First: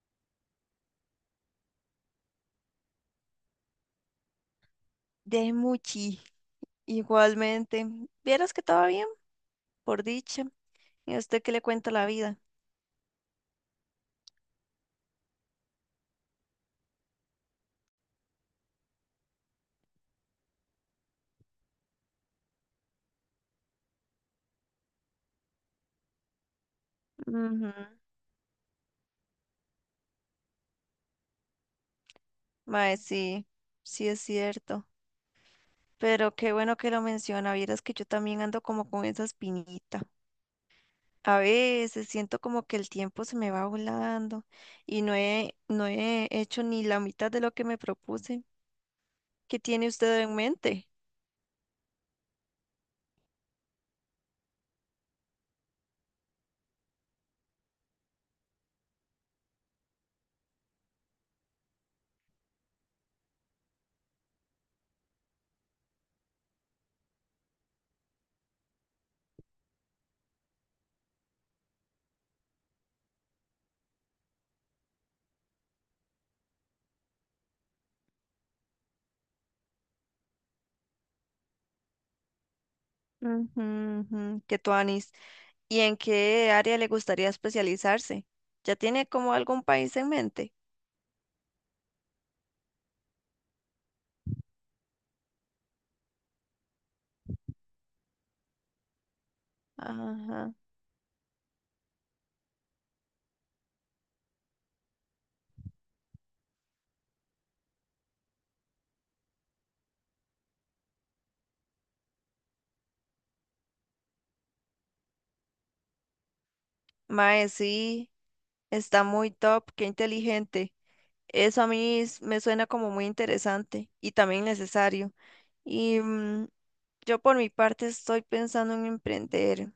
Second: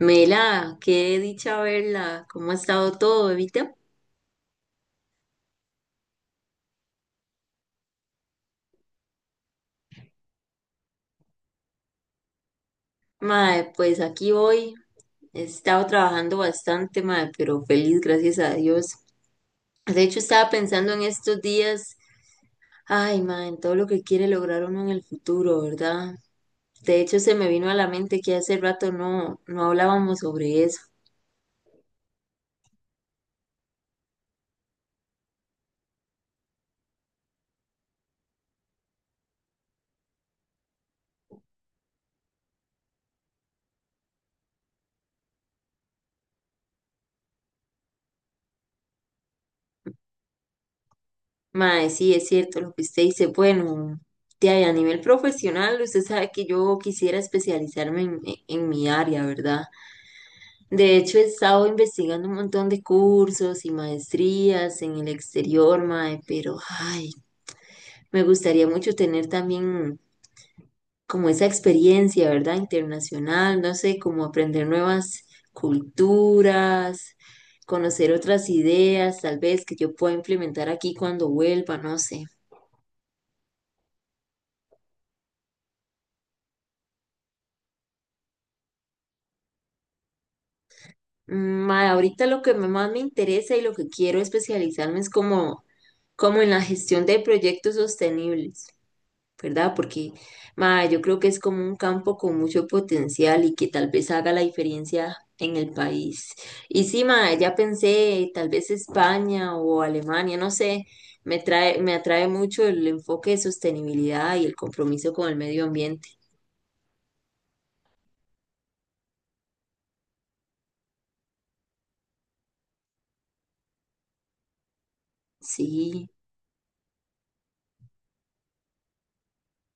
Mela, qué dicha verla, ¿cómo ha estado todo, Evita? De Muchi, igualmente. Vieras que todo bien, por dicha. ¿Y a usted qué le cuenta la vida? Mae, pues aquí voy, he estado trabajando bastante, mae, pero feliz, gracias a Dios. De hecho, estaba pensando en estos días, ay, mae, en todo lo que quiere lograr uno en el futuro, ¿verdad? De hecho, se me vino Ujú. a la mente que hace rato no hablábamos sobre eso. Mae, sí, sí es cierto. Pero qué bueno que lo menciona. Vieras que yo también ando como con esa espinita. A veces siento como que el tiempo se me va volando y no he hecho ni la mitad de lo que me propuse. ¿Qué tiene usted en mente? Mae, sí, es cierto lo que usted dice. Bueno, de ahí, a nivel profesional, usted sabe que yo quisiera especializarme en mi área, ¿verdad? De hecho, he estado investigando un montón de cursos y maestrías en el exterior, mae, pero ay, me gustaría mucho tener también como esa experiencia, ¿verdad? Internacional, no sé, como aprender nuevas culturas, conocer otras ideas, tal vez que yo pueda implementar aquí cuando vuelva, no sé. Ujú, ujú, qué tuanis. ¿Y en qué área le gustaría especializarse? ¿Ya tiene como algún país en mente? Ma, ahorita lo que más me interesa y lo que quiero especializarme es como, como en la gestión de proyectos sostenibles, ¿verdad? Porque Ajá. ma, yo creo que es como un campo con mucho potencial y que tal vez haga la diferencia en el país. Y sí, ma, ya pensé, tal vez España o Alemania, no sé, me atrae mucho el enfoque de sostenibilidad y el compromiso con el medio ambiente. Mae, sí, está muy top, qué inteligente. Eso a mí me suena como muy interesante y también necesario. Y Sí, yo por mi parte estoy pensando en emprender.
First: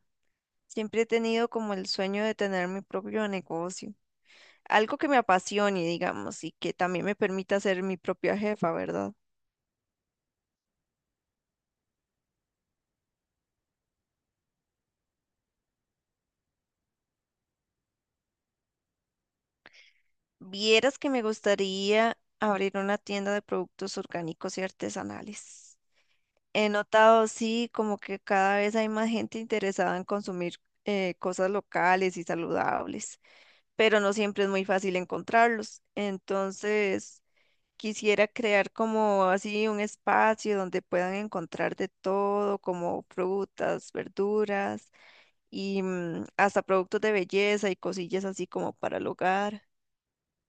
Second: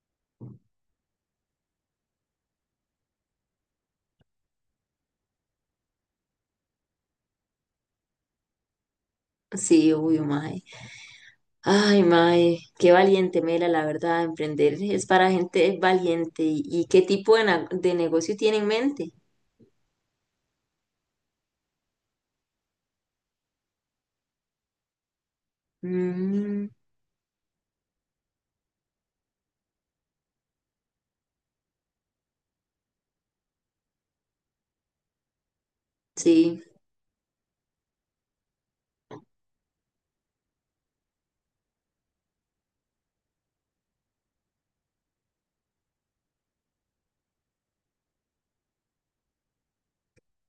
Siempre he tenido como el sueño de tener mi propio negocio. Algo que me apasione, digamos, y que también me permita ser mi propia jefa, ¿verdad? sí, obvio, ma. Ay, mae, qué valiente, Mela, la verdad, emprender es para gente valiente. ¿Y, qué tipo de, de negocio tiene en mente? Vieras que me gustaría abrir una tienda de productos orgánicos y artesanales. Mm, He notado, sí, como que cada vez hay más gente interesada en consumir cosas locales y saludables, pero no siempre es muy fácil encontrarlos. sí, Entonces, quisiera crear como así un espacio donde puedan encontrar de todo, como frutas, verduras y hasta productos de belleza y cosillas así como para el hogar.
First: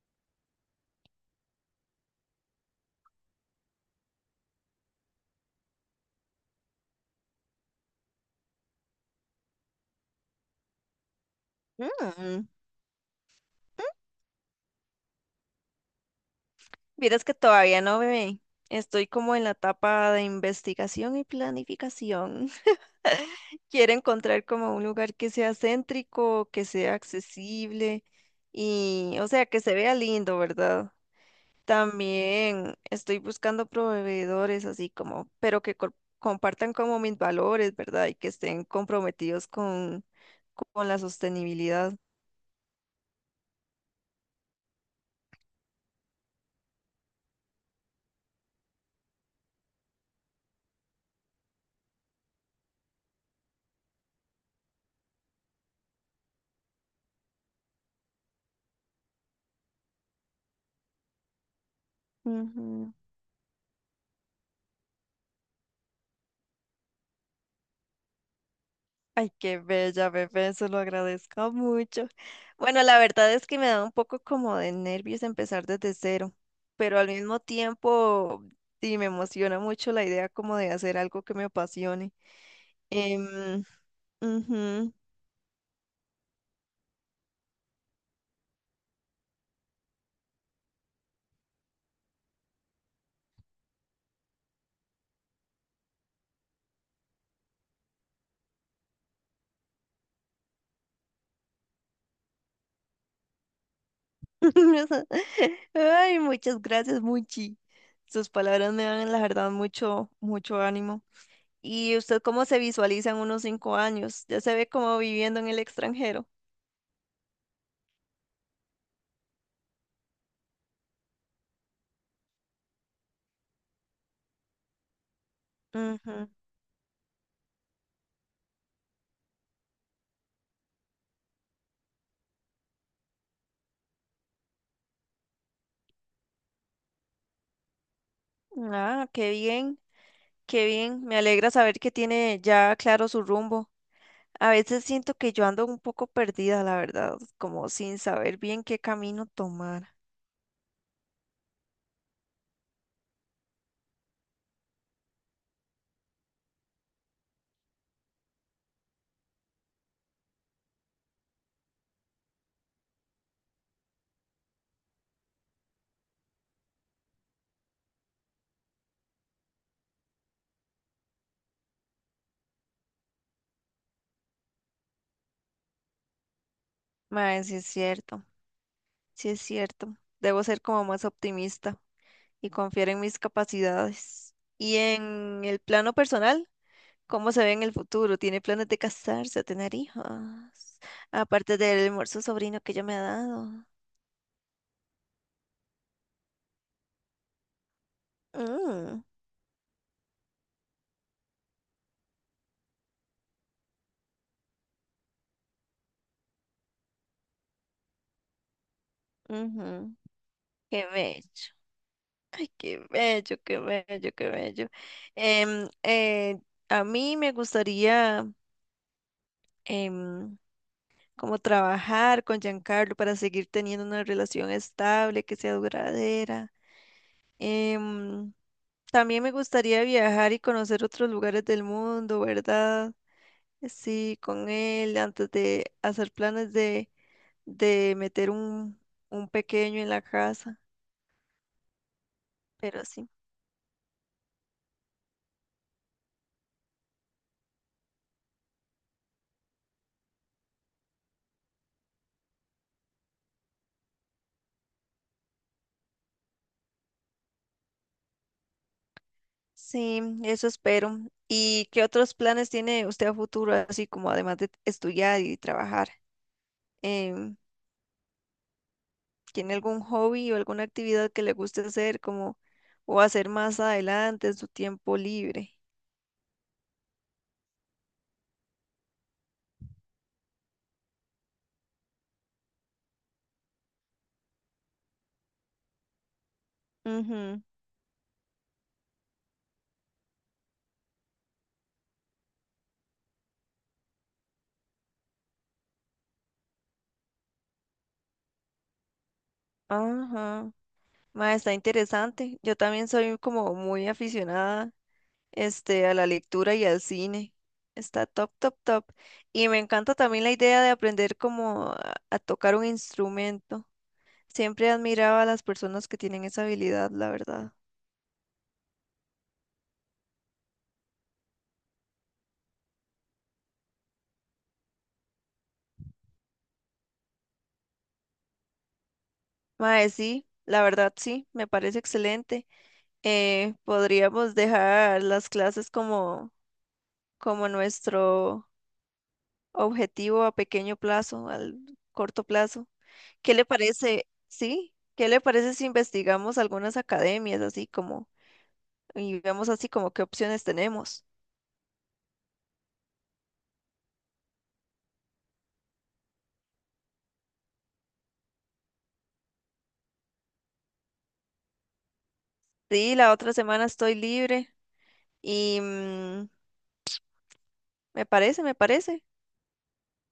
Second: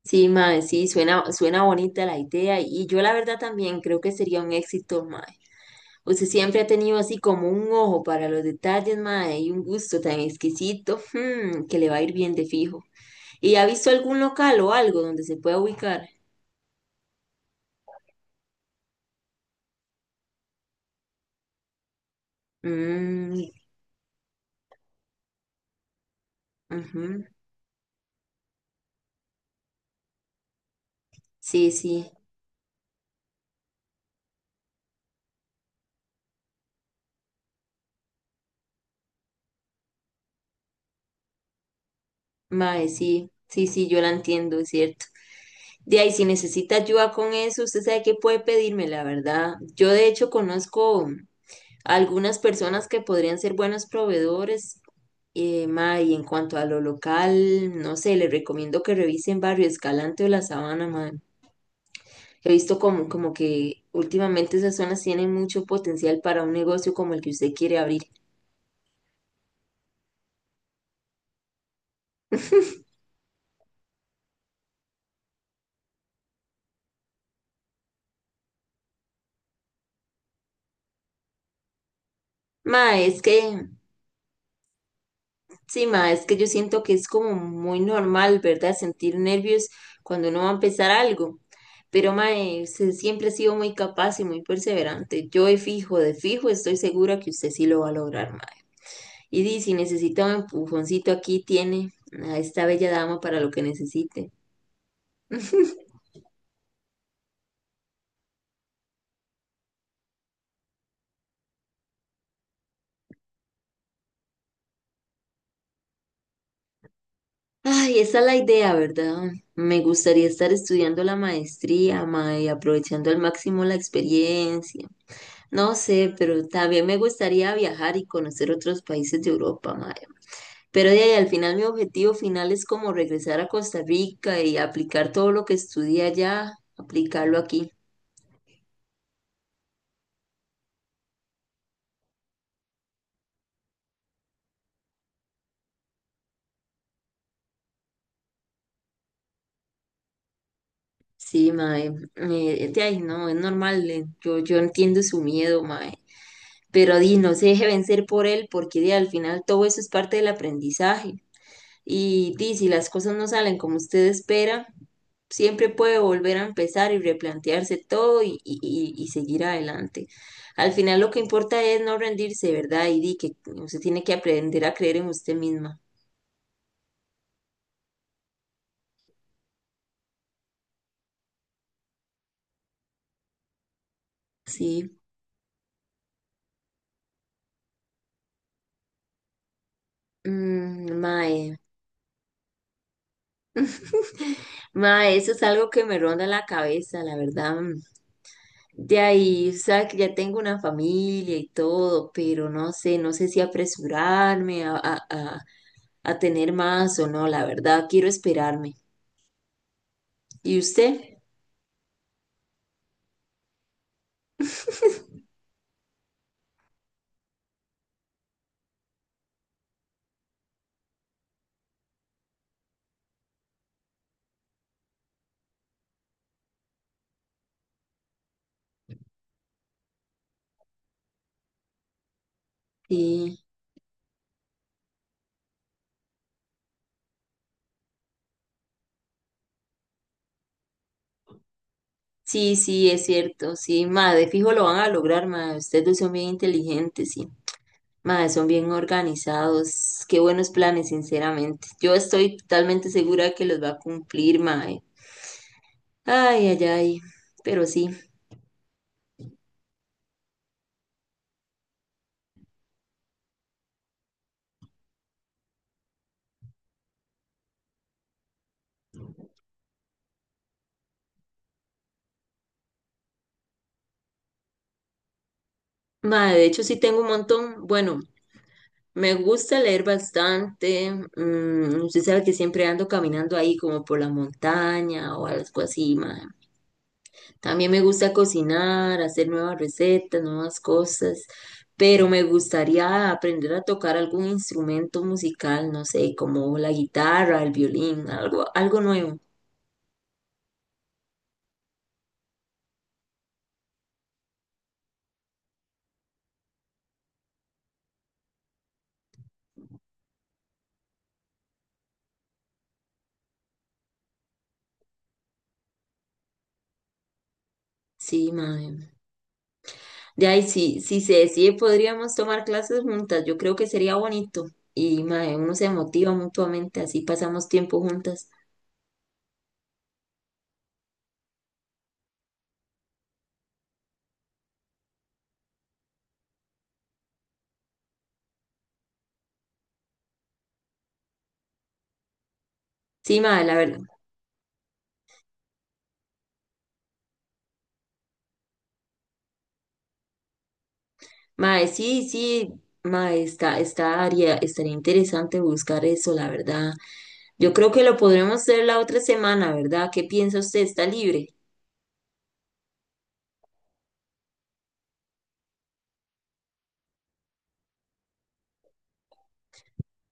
sí, mae, sí, suena bonita la idea. Y yo la verdad también creo que sería un éxito, mae. Usted siempre ha tenido así como un ojo para los detalles, mae, y un gusto tan exquisito, mm, que le va a ir bien de Mm. fijo. ¿Y ha visto algún local o algo donde se pueda ubicar? Vieras que todavía no me estoy como en la etapa de investigación y planificación. Mm, Quiero encontrar como un lugar que sea céntrico, que sea ujú, accesible y, o sea, que se vea lindo, ¿verdad? sí, sí. También estoy buscando proveedores así como, pero que compartan como mis valores, ¿verdad? Y que estén comprometidos con la sostenibilidad. Mae, sí, sí, sí, yo la entiendo, es cierto. De ahí, si necesita ayuda con eso, usted sabe que puede pedirme, la verdad. Yo de hecho conozco algunas personas que podrían ser buenos proveedores. Mae, y en cuanto a lo local, no sé, le recomiendo que revisen Barrio Escalante o La Sabana, mae. He visto Ujú. como, como que últimamente esas zonas tienen mucho potencial para un negocio como el que usted quiere abrir. Ay, qué bella, bebé, se lo agradezco mucho. Bueno, la verdad es que me da un poco como de nervios empezar desde cero, pero al mismo tiempo sí me emociona mucho la idea como de hacer algo que me apasione. Mae, es que Em, Ujú. sí, ma, es que yo siento que es como muy normal, ¿verdad? Sentir nervios cuando uno va a empezar algo. Pero, ma, usted siempre ha sido muy capaz y muy perseverante. Yo de fijo, estoy segura que usted sí lo va a lograr, ma. Y di, si necesita un empujoncito, aquí tiene a esta bella dama para lo que necesite. Ay, muchas gracias, Muchi. Sus palabras me dan, la verdad, mucho, mucho ánimo. ¿Y usted cómo se visualiza en unos 5 años? ¿Ya se ve como viviendo en el extranjero? Ay, esa es la idea, ¿verdad? Me gustaría estar estudiando la maestría, ma, y aprovechando al máximo la experiencia. No sé, Ujú. pero también me gustaría viajar y conocer otros países de Europa, ma. Pero de ahí, al final mi objetivo final es como regresar a Costa Rica y aplicar todo lo que estudié allá, aplicarlo aquí. Ah, qué bien. Qué bien, me alegra saber que tiene ya claro su rumbo. A veces siento que yo ando un poco perdida, la verdad, como sin saber bien qué camino tomar. Sí, mae, de ahí no, es normal, yo entiendo su miedo, mae, pero di, no se deje vencer por él, porque di, al final todo eso es parte del aprendizaje, y di, si las cosas no salen como usted espera, siempre puede volver a empezar y replantearse todo y seguir adelante. Al final lo que importa es no rendirse, ¿verdad? Y di que usted tiene que aprender a creer en usted misma, Mae, sí es cierto, sí es cierto. Debo ser como más optimista y confiar en mis capacidades. Y sí, en el plano personal, ¿cómo se ve en el futuro? ¿Tiene planes de casarse o tener hijos? mm, mae. Aparte del hermoso sobrino que ella me ha dado. Ma, eso es algo que me ronda la cabeza, la verdad. Mm. De Mm, ahí, sabe que ya tengo una familia y todo, pero no sé, no sé si apresurarme a tener más o no, la verdad, quiero esperarme. ujú. ¿Y Qué usted? bello. Qué bello, qué bello, qué bello. Em, eh, a mí me gustaría em, como trabajar con Giancarlo para seguir teniendo una relación estable, que sea duradera. Em, También me gustaría viajar y conocer otros lugares del mundo, ¿verdad? Sí, Sí, con él, antes de hacer planes de, meter un pequeño en la casa. sí, Pero sí, es sí. cierto, sí, ma, de fijo lo van a lograr, ma, ustedes dos son bien inteligentes, sí, ma, son bien organizados, qué buenos planes, sinceramente. Yo estoy totalmente segura de que los va a cumplir, ma. Ay, ay, ay, pero sí. Sí, eso espero. ¿Y qué otros planes tiene usted a futuro, así como además de estudiar y trabajar? Em, ¿Tiene algún hobby o alguna actividad que le guste hacer como o hacer más adelante en su tiempo libre? Mae, de hecho sí tengo un montón. Bueno, me gusta leer bastante. Mm, usted sabe que siempre ando caminando ahí como por la montaña o algo así, mae. Ujú. También me gusta cocinar, hacer nuevas recetas, nuevas cosas. Pero me gustaría aprender a tocar algún instrumento musical, no sé, como la guitarra, el violín, algo, algo nuevo. Ajá. Ma, está interesante. Yo también soy como muy aficionada, a la lectura y al cine. Está top, top, top. Y me encanta también la idea de aprender como a tocar un instrumento. Siempre admiraba a las personas que tienen esa habilidad, la verdad. Sí, mae. De ahí, si se decide, podríamos tomar clases juntas. Yo creo que sería bonito. Y mae, uno se motiva mutuamente, así pasamos tiempo juntas. Mae, sí, la verdad sí, me parece excelente. Podríamos dejar las clases como, nuestro objetivo a pequeño plazo, al corto plazo. Sí, ¿Qué mae, le la verdad. parece? Sí, ¿qué le parece si investigamos algunas academias así como y vemos así como qué opciones tenemos? Mae, sí, sí, mae, está, está, estaría interesante buscar eso, la verdad. Yo creo que lo podremos hacer la otra semana, ¿verdad? ¿Qué piensa usted? ¿Está libre? Sí, la otra semana estoy libre y me parece, me parece.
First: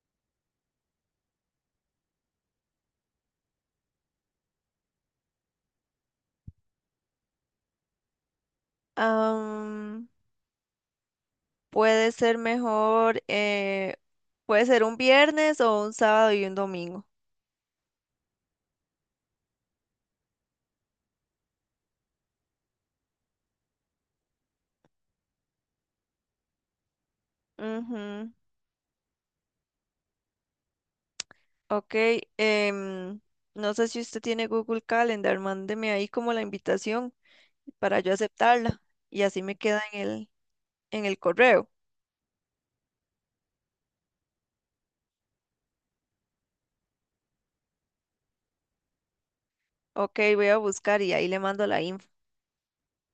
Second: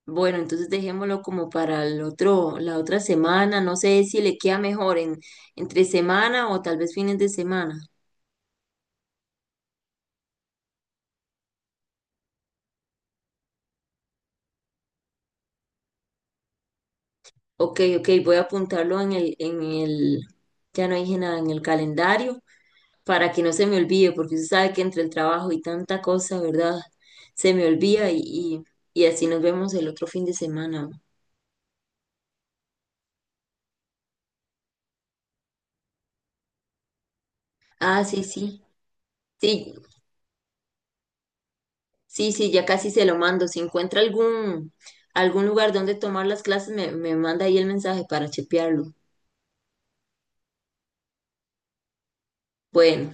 Bueno, entonces dejémoslo como para el otro, la otra semana. No sé si le queda mejor entre semana o tal vez fines de semana. Puede ser mejor, puede ser un viernes o un sábado y un domingo. Ok, ok, voy a apuntarlo en el, ya no dije nada, en el calendario para que no se me olvide, porque usted sabe que entre el trabajo y tanta cosa, ¿verdad? Se me olvida Ujú. Y así nos vemos el otro fin de semana. Ok, em, no sé si usted tiene Google Calendar, mándeme ahí como la invitación para Ah, yo sí, sí, aceptarla y así me sí, queda en el, correo. sí, sí, ya casi se lo mando. Si encuentra algún, algún lugar donde tomar las clases, me manda ahí el mensaje para chepearlo. Ok, voy a buscar y ahí le mando la info. Bueno.